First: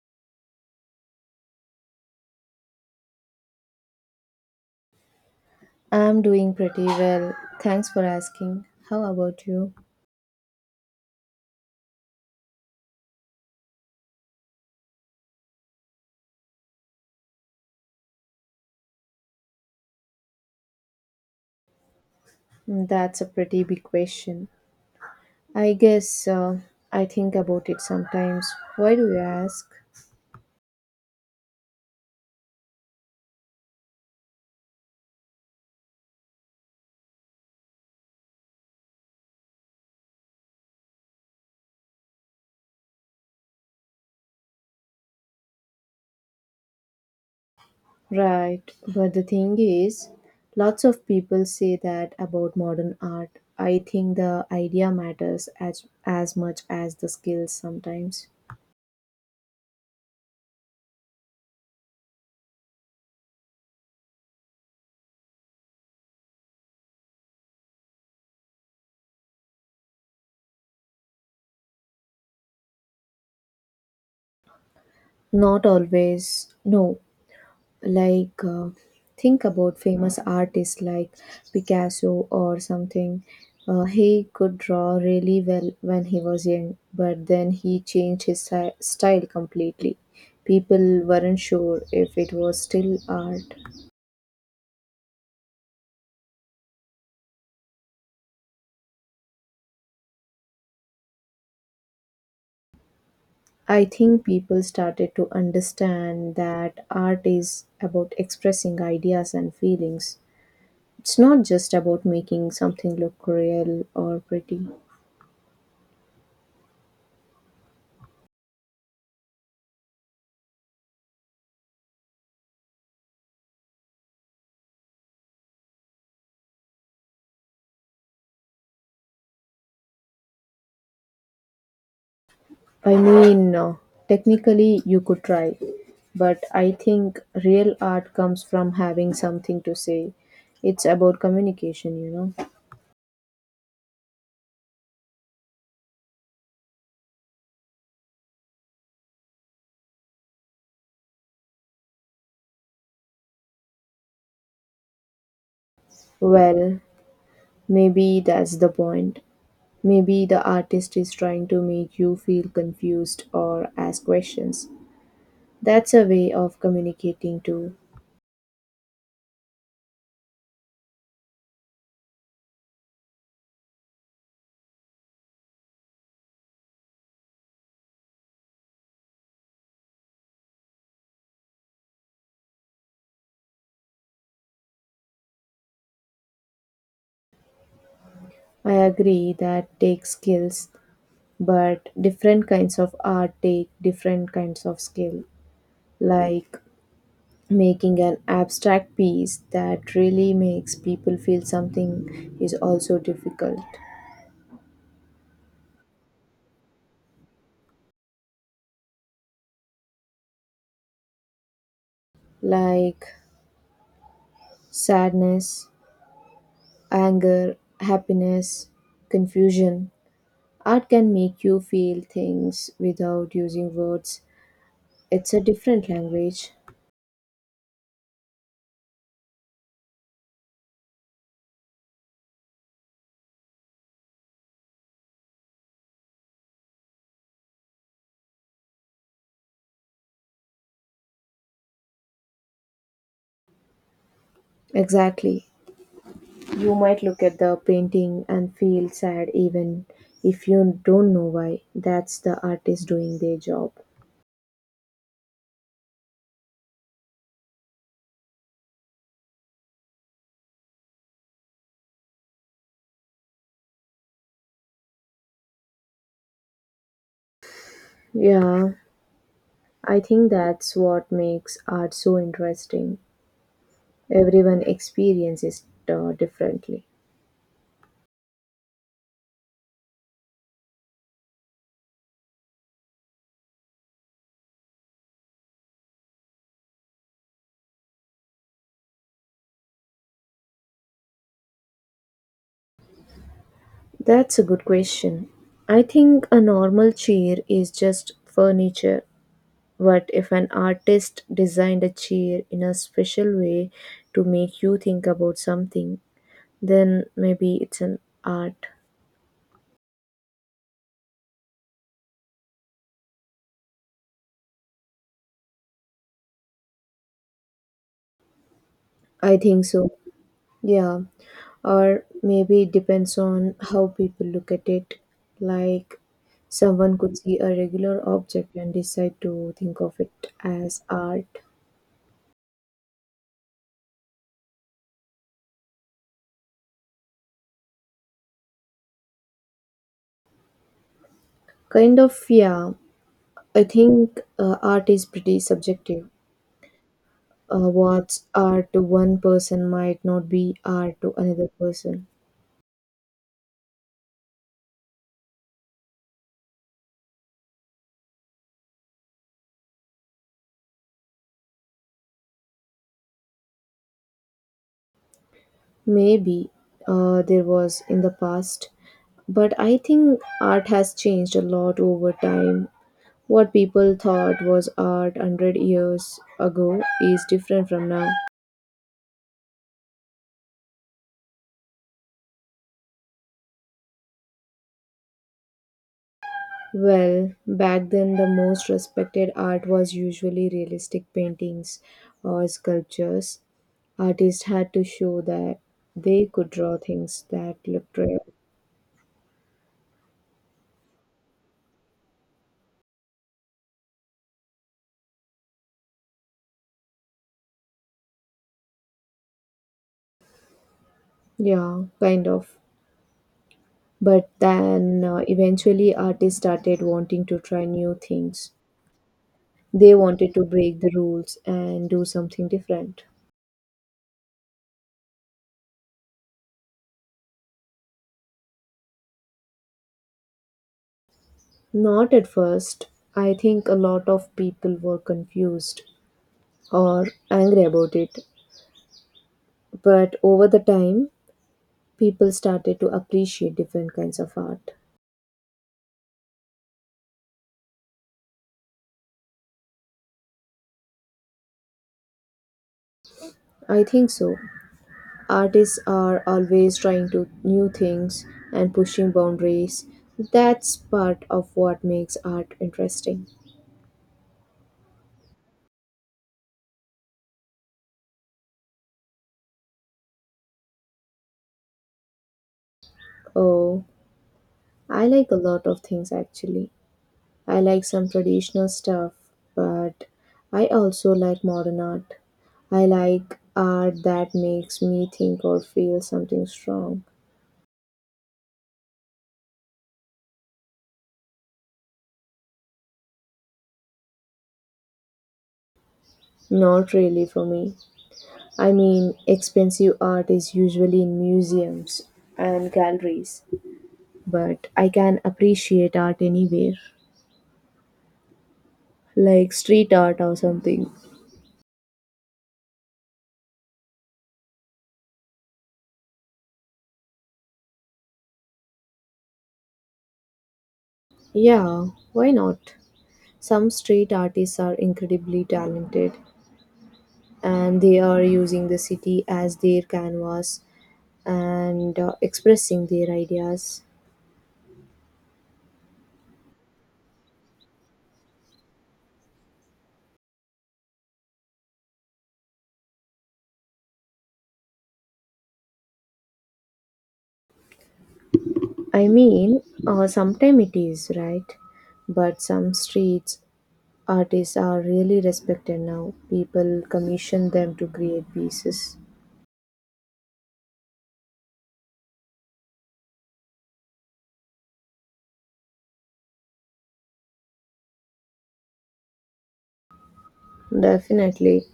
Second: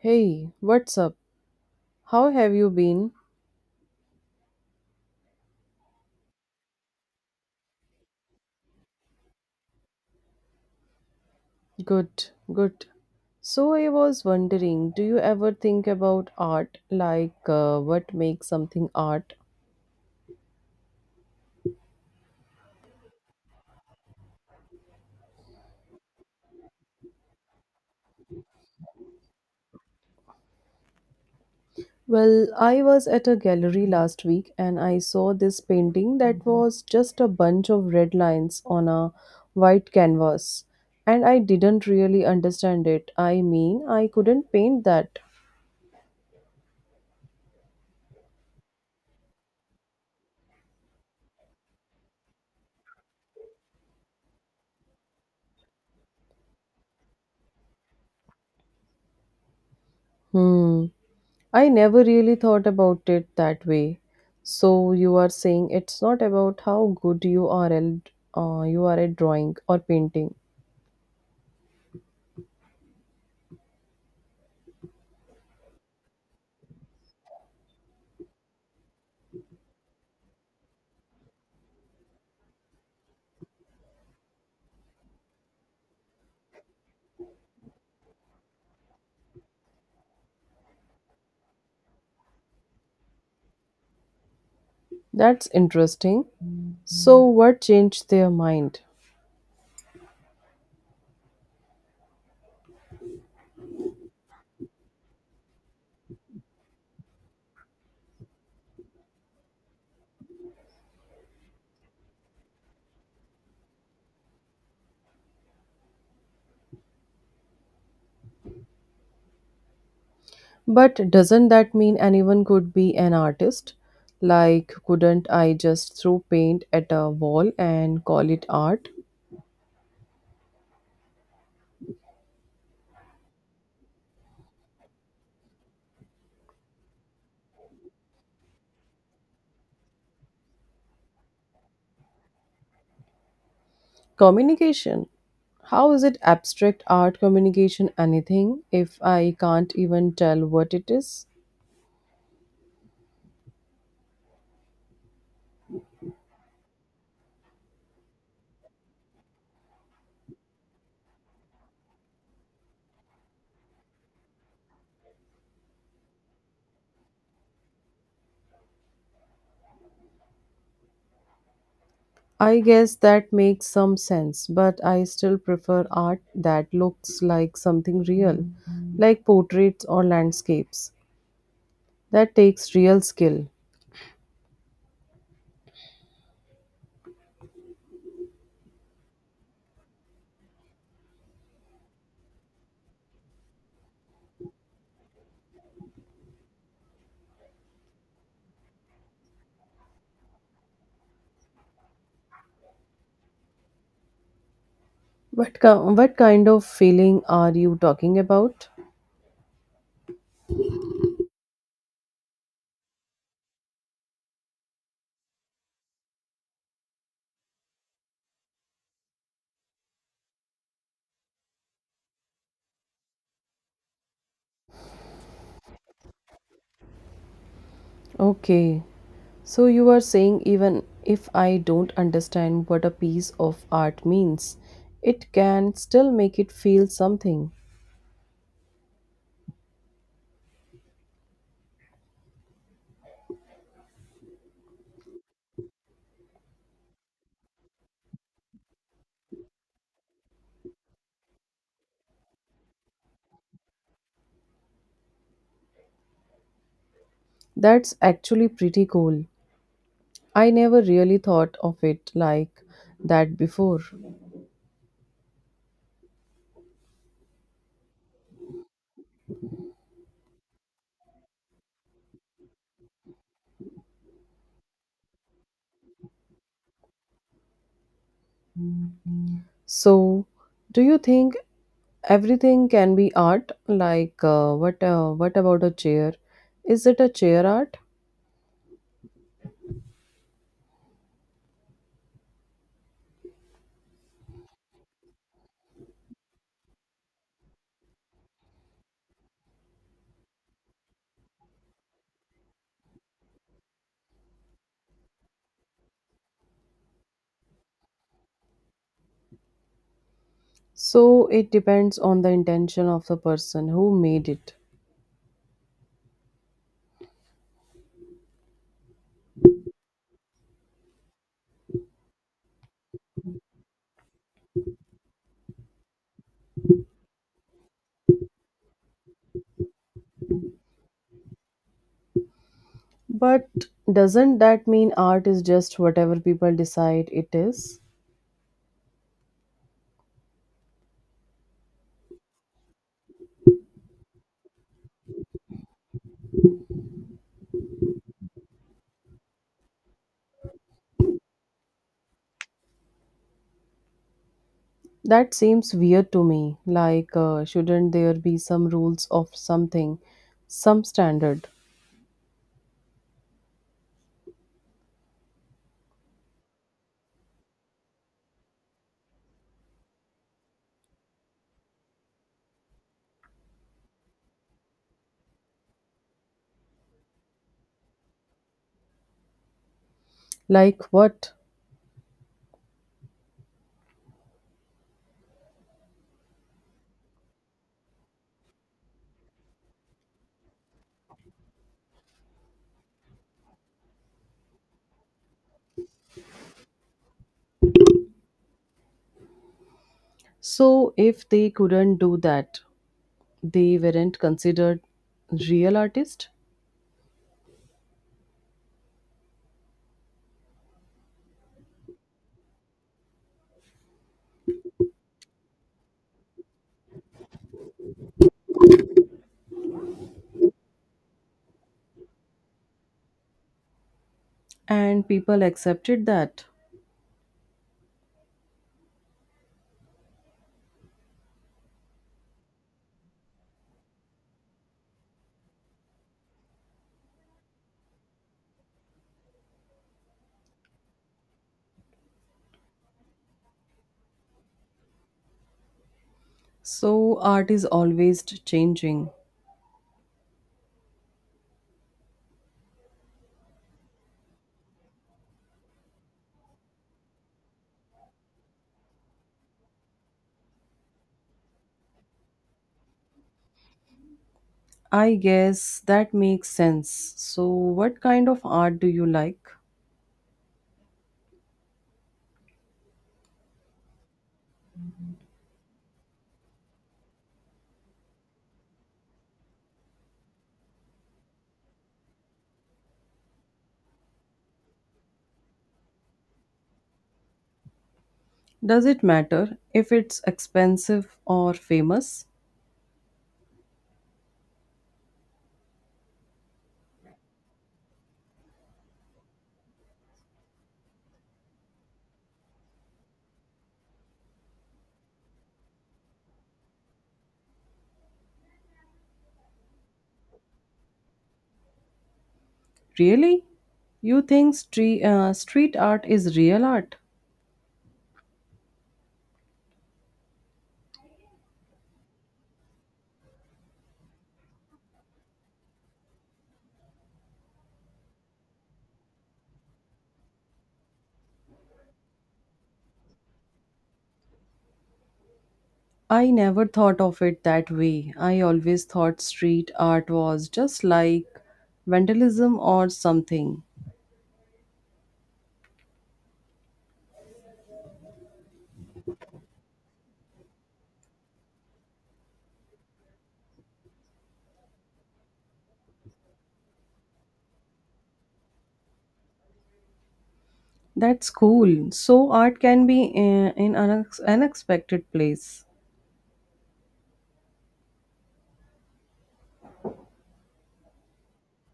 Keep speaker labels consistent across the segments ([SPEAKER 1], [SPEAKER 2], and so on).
[SPEAKER 1] Hey, what's up? How have you been?
[SPEAKER 2] I'm doing pretty well. Thanks for asking. How about you?
[SPEAKER 1] Good, good. So, I was wondering, do you ever think about art, what makes something art?
[SPEAKER 2] Mm, that's a pretty big question. I guess I think about it sometimes. Why do you ask?
[SPEAKER 1] Well, I was at a gallery last week and I saw this painting that was just a bunch of red lines on a white canvas. And I didn't really understand it. I mean, I couldn't paint that.
[SPEAKER 2] Right, but the thing is, lots of people say that about modern art. I think the idea matters as much as the skills sometimes.
[SPEAKER 1] Hmm. I never really thought about it that way. So you are saying it's not about how good you are at drawing or painting.
[SPEAKER 2] Not always. No, like think about famous artists like Picasso or something. He could draw really well when he was young, but then he changed his style completely. People weren't sure if it was still art.
[SPEAKER 1] That's interesting. So what changed their mind?
[SPEAKER 2] I think people started to understand that art is about expressing ideas and feelings. It's not just about making something look real or pretty.
[SPEAKER 1] But doesn't that mean anyone could be an artist? Like couldn't I just throw paint at a wall and call it art?
[SPEAKER 2] I mean, technically you could try, but I think real art comes from having something to say. It's about communication, you know.
[SPEAKER 1] Communication. How is it abstract art communication anything if I can't even tell what it is?
[SPEAKER 2] Well, maybe that's the point. Maybe the artist is trying to make you feel confused or ask questions. That's a way of communicating too.
[SPEAKER 1] I guess that makes some sense, but I still prefer art that looks like something real, like portraits or landscapes. That takes real skill.
[SPEAKER 2] I agree that takes skills, but different kinds of art take different kinds of skill. Like making an abstract piece that really makes people feel something is also difficult.
[SPEAKER 1] What kind of feeling are you talking about?
[SPEAKER 2] Like sadness, anger, happiness, confusion. Art can make you feel things without using words. It's a different language.
[SPEAKER 1] Okay, so you are saying even if I don't understand what a piece of art means, it can still make it feel something.
[SPEAKER 2] Exactly. You might look at the painting and feel sad even if you don't know why. That's the artist doing their job.
[SPEAKER 1] That's actually pretty cool. I never really thought of it like that before.
[SPEAKER 2] Yeah, I think that's what makes art so interesting. Everyone experiences it differently.
[SPEAKER 1] So, do you think everything can be art? What about a chair? Is it a chair art?
[SPEAKER 2] That's a good question. I think a normal chair is just furniture, but if an artist designed a chair in a special way to make you think about something, then maybe it's an art.
[SPEAKER 1] So it depends on the intention of the person who made it.
[SPEAKER 2] I think so. Yeah. Or maybe it depends on how people look at it. Like, someone could see a regular object and decide to think of it as art.
[SPEAKER 1] But doesn't that mean art is just whatever people decide it is?
[SPEAKER 2] Kind of, yeah. I think art is pretty subjective. What's art to one person might not be art to another person.
[SPEAKER 1] That seems weird to me. Shouldn't there be some rules of something, some standard?
[SPEAKER 2] Maybe there was in the past, but I think art has changed a lot over time. What people thought was art 100 years ago is different from now.
[SPEAKER 1] Like what?
[SPEAKER 2] Well, back then the most respected art was usually realistic paintings or sculptures. Artists had to show that they could draw things that looked real.
[SPEAKER 1] So, if they couldn't do that, they weren't considered real artists
[SPEAKER 2] Yeah, kind of. But then eventually artists started wanting to try new things. They wanted to break the rules and do something different.
[SPEAKER 1] and people accepted that.
[SPEAKER 2] Not at first. I think a lot of people were confused or angry about it. But over the time, people started to appreciate different kinds of art.
[SPEAKER 1] So art is always changing.
[SPEAKER 2] I think so. Artists are always trying to new things and pushing boundaries. That's part of what makes art interesting.
[SPEAKER 1] I guess that makes sense. So what kind of art do you like?
[SPEAKER 2] Oh, I like a lot of things actually. I like some traditional stuff, but I also like modern art. I like art that makes me think or feel something strong.
[SPEAKER 1] Does it matter if it's expensive or famous?
[SPEAKER 2] Not really for me. I mean, expensive art is usually in museums and galleries, but I can appreciate art anywhere, like street art or something.
[SPEAKER 1] Really, you think street art is real art?
[SPEAKER 2] Yeah, why not? Some street artists are incredibly talented and they are using the city as their canvas and expressing their ideas.
[SPEAKER 1] I never thought of it that way. I always thought street art was just like vandalism or something.
[SPEAKER 2] I mean, sometimes it is, right? But some streets artists are really respected now. People commission them to create pieces.
[SPEAKER 1] That's cool. So art can be in an unexpected place.
[SPEAKER 2] Definitely.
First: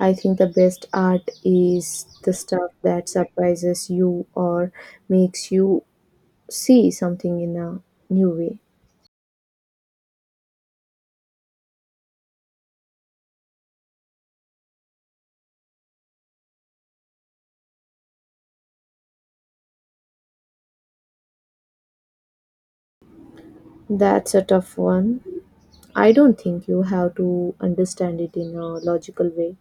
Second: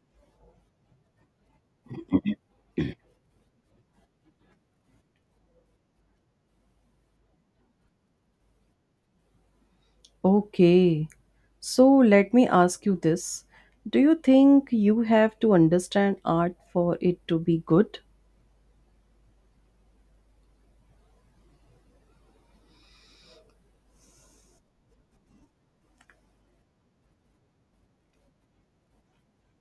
[SPEAKER 2] I think the best art is the stuff that surprises you or makes you see something in a new way.
[SPEAKER 1] Okay. So let me ask you this. Do you think you have to understand art for it to be good?
[SPEAKER 2] That's a tough one. I don't think you have to understand it in a logical way,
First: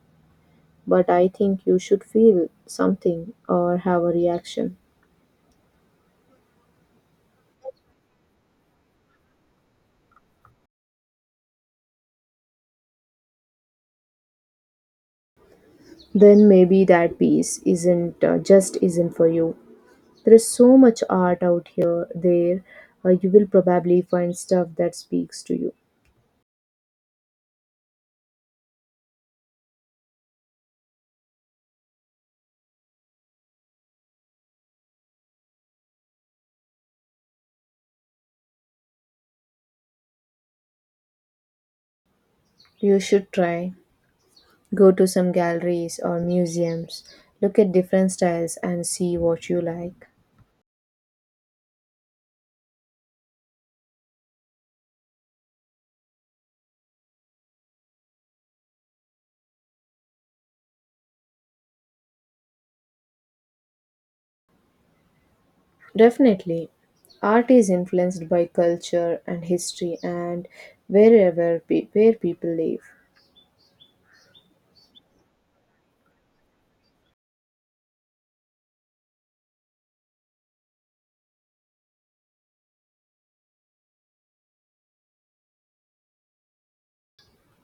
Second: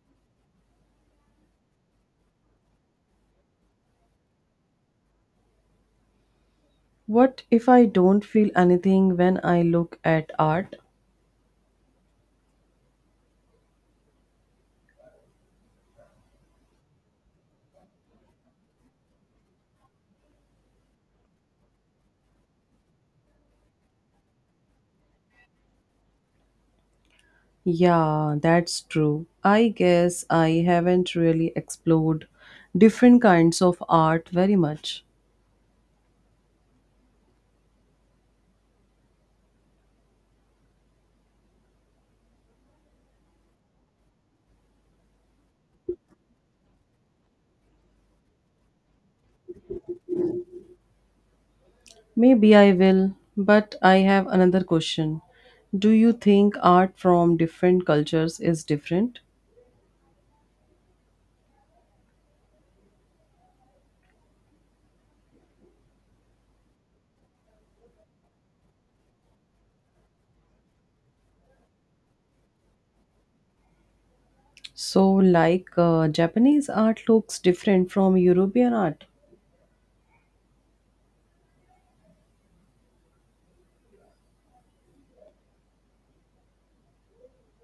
[SPEAKER 2] but I think you should feel something or have a reaction.
[SPEAKER 1] What if I don't feel anything when I look at art?
[SPEAKER 2] Then maybe that piece isn't just isn't for you. There is so much art out here, there, you will probably find stuff that speaks to you.
[SPEAKER 1] Yeah, that's true. I guess I haven't really explored different kinds of art very much.
[SPEAKER 2] You should try. Go to some galleries or museums, look at different styles and see what you like.
[SPEAKER 1] Maybe I will, but I have another question. Do you think art from different cultures is different?
[SPEAKER 2] Definitely, art is influenced by culture and history and wherever where people live.
[SPEAKER 1] So, Japanese art looks different from European art.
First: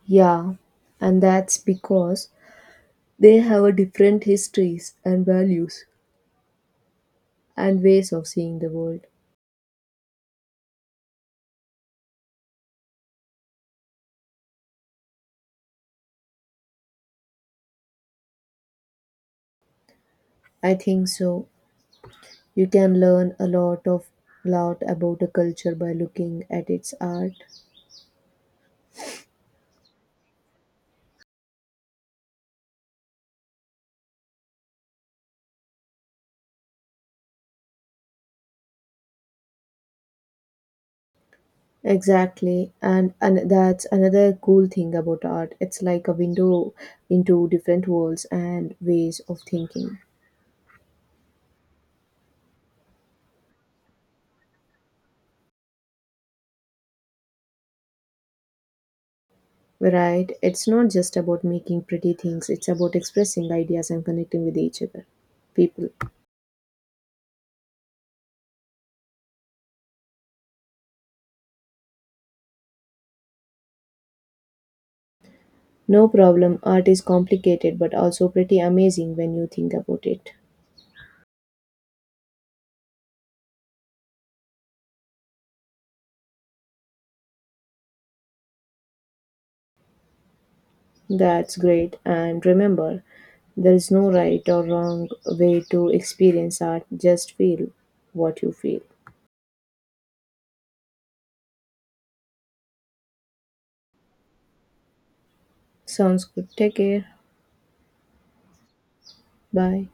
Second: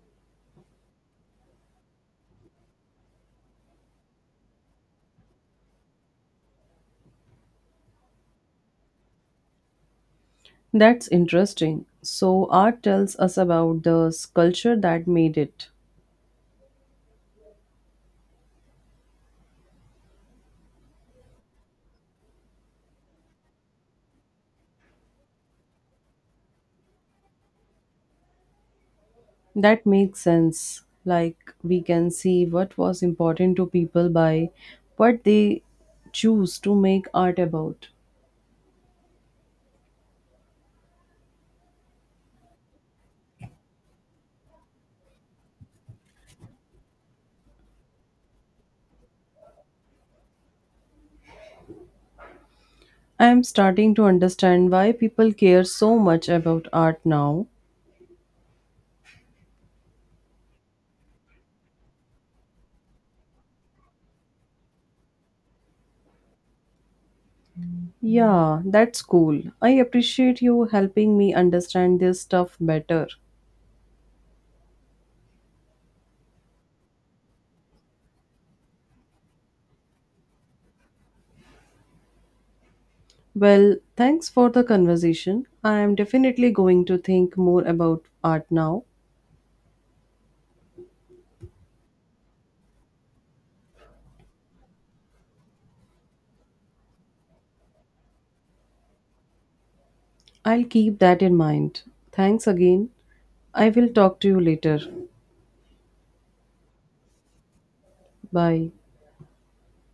[SPEAKER 2] Yeah, and that's because they have a different histories and values and ways of seeing the world.
[SPEAKER 1] That's interesting. So, art tells us about culture that made it.
[SPEAKER 2] I think so. You can learn a lot about a culture by looking at its art.
[SPEAKER 1] That makes sense. Like, we can see what was important to people by what they choose to make art about.
[SPEAKER 2] Exactly, and that's another cool thing about art. It's like a window into different worlds and ways of thinking.
[SPEAKER 1] I am starting to understand why people care so much about art now.
[SPEAKER 2] Right? It's not just about making pretty things. It's about expressing ideas and connecting with each other, people.
[SPEAKER 1] Yeah, that's cool. I appreciate you helping me understand this stuff better.
[SPEAKER 2] No problem. Art is complicated but also pretty amazing when you think about it.
[SPEAKER 1] Well, thanks for the conversation. I am definitely going to think more about art now.
[SPEAKER 2] That's great. And remember, there is no right or wrong way to experience art. Just feel what you feel.
[SPEAKER 1] I'll keep that in mind. Thanks again. I will talk to you later.
[SPEAKER 2] Sounds good. Take care.
[SPEAKER 1] Bye.
[SPEAKER 2] Bye.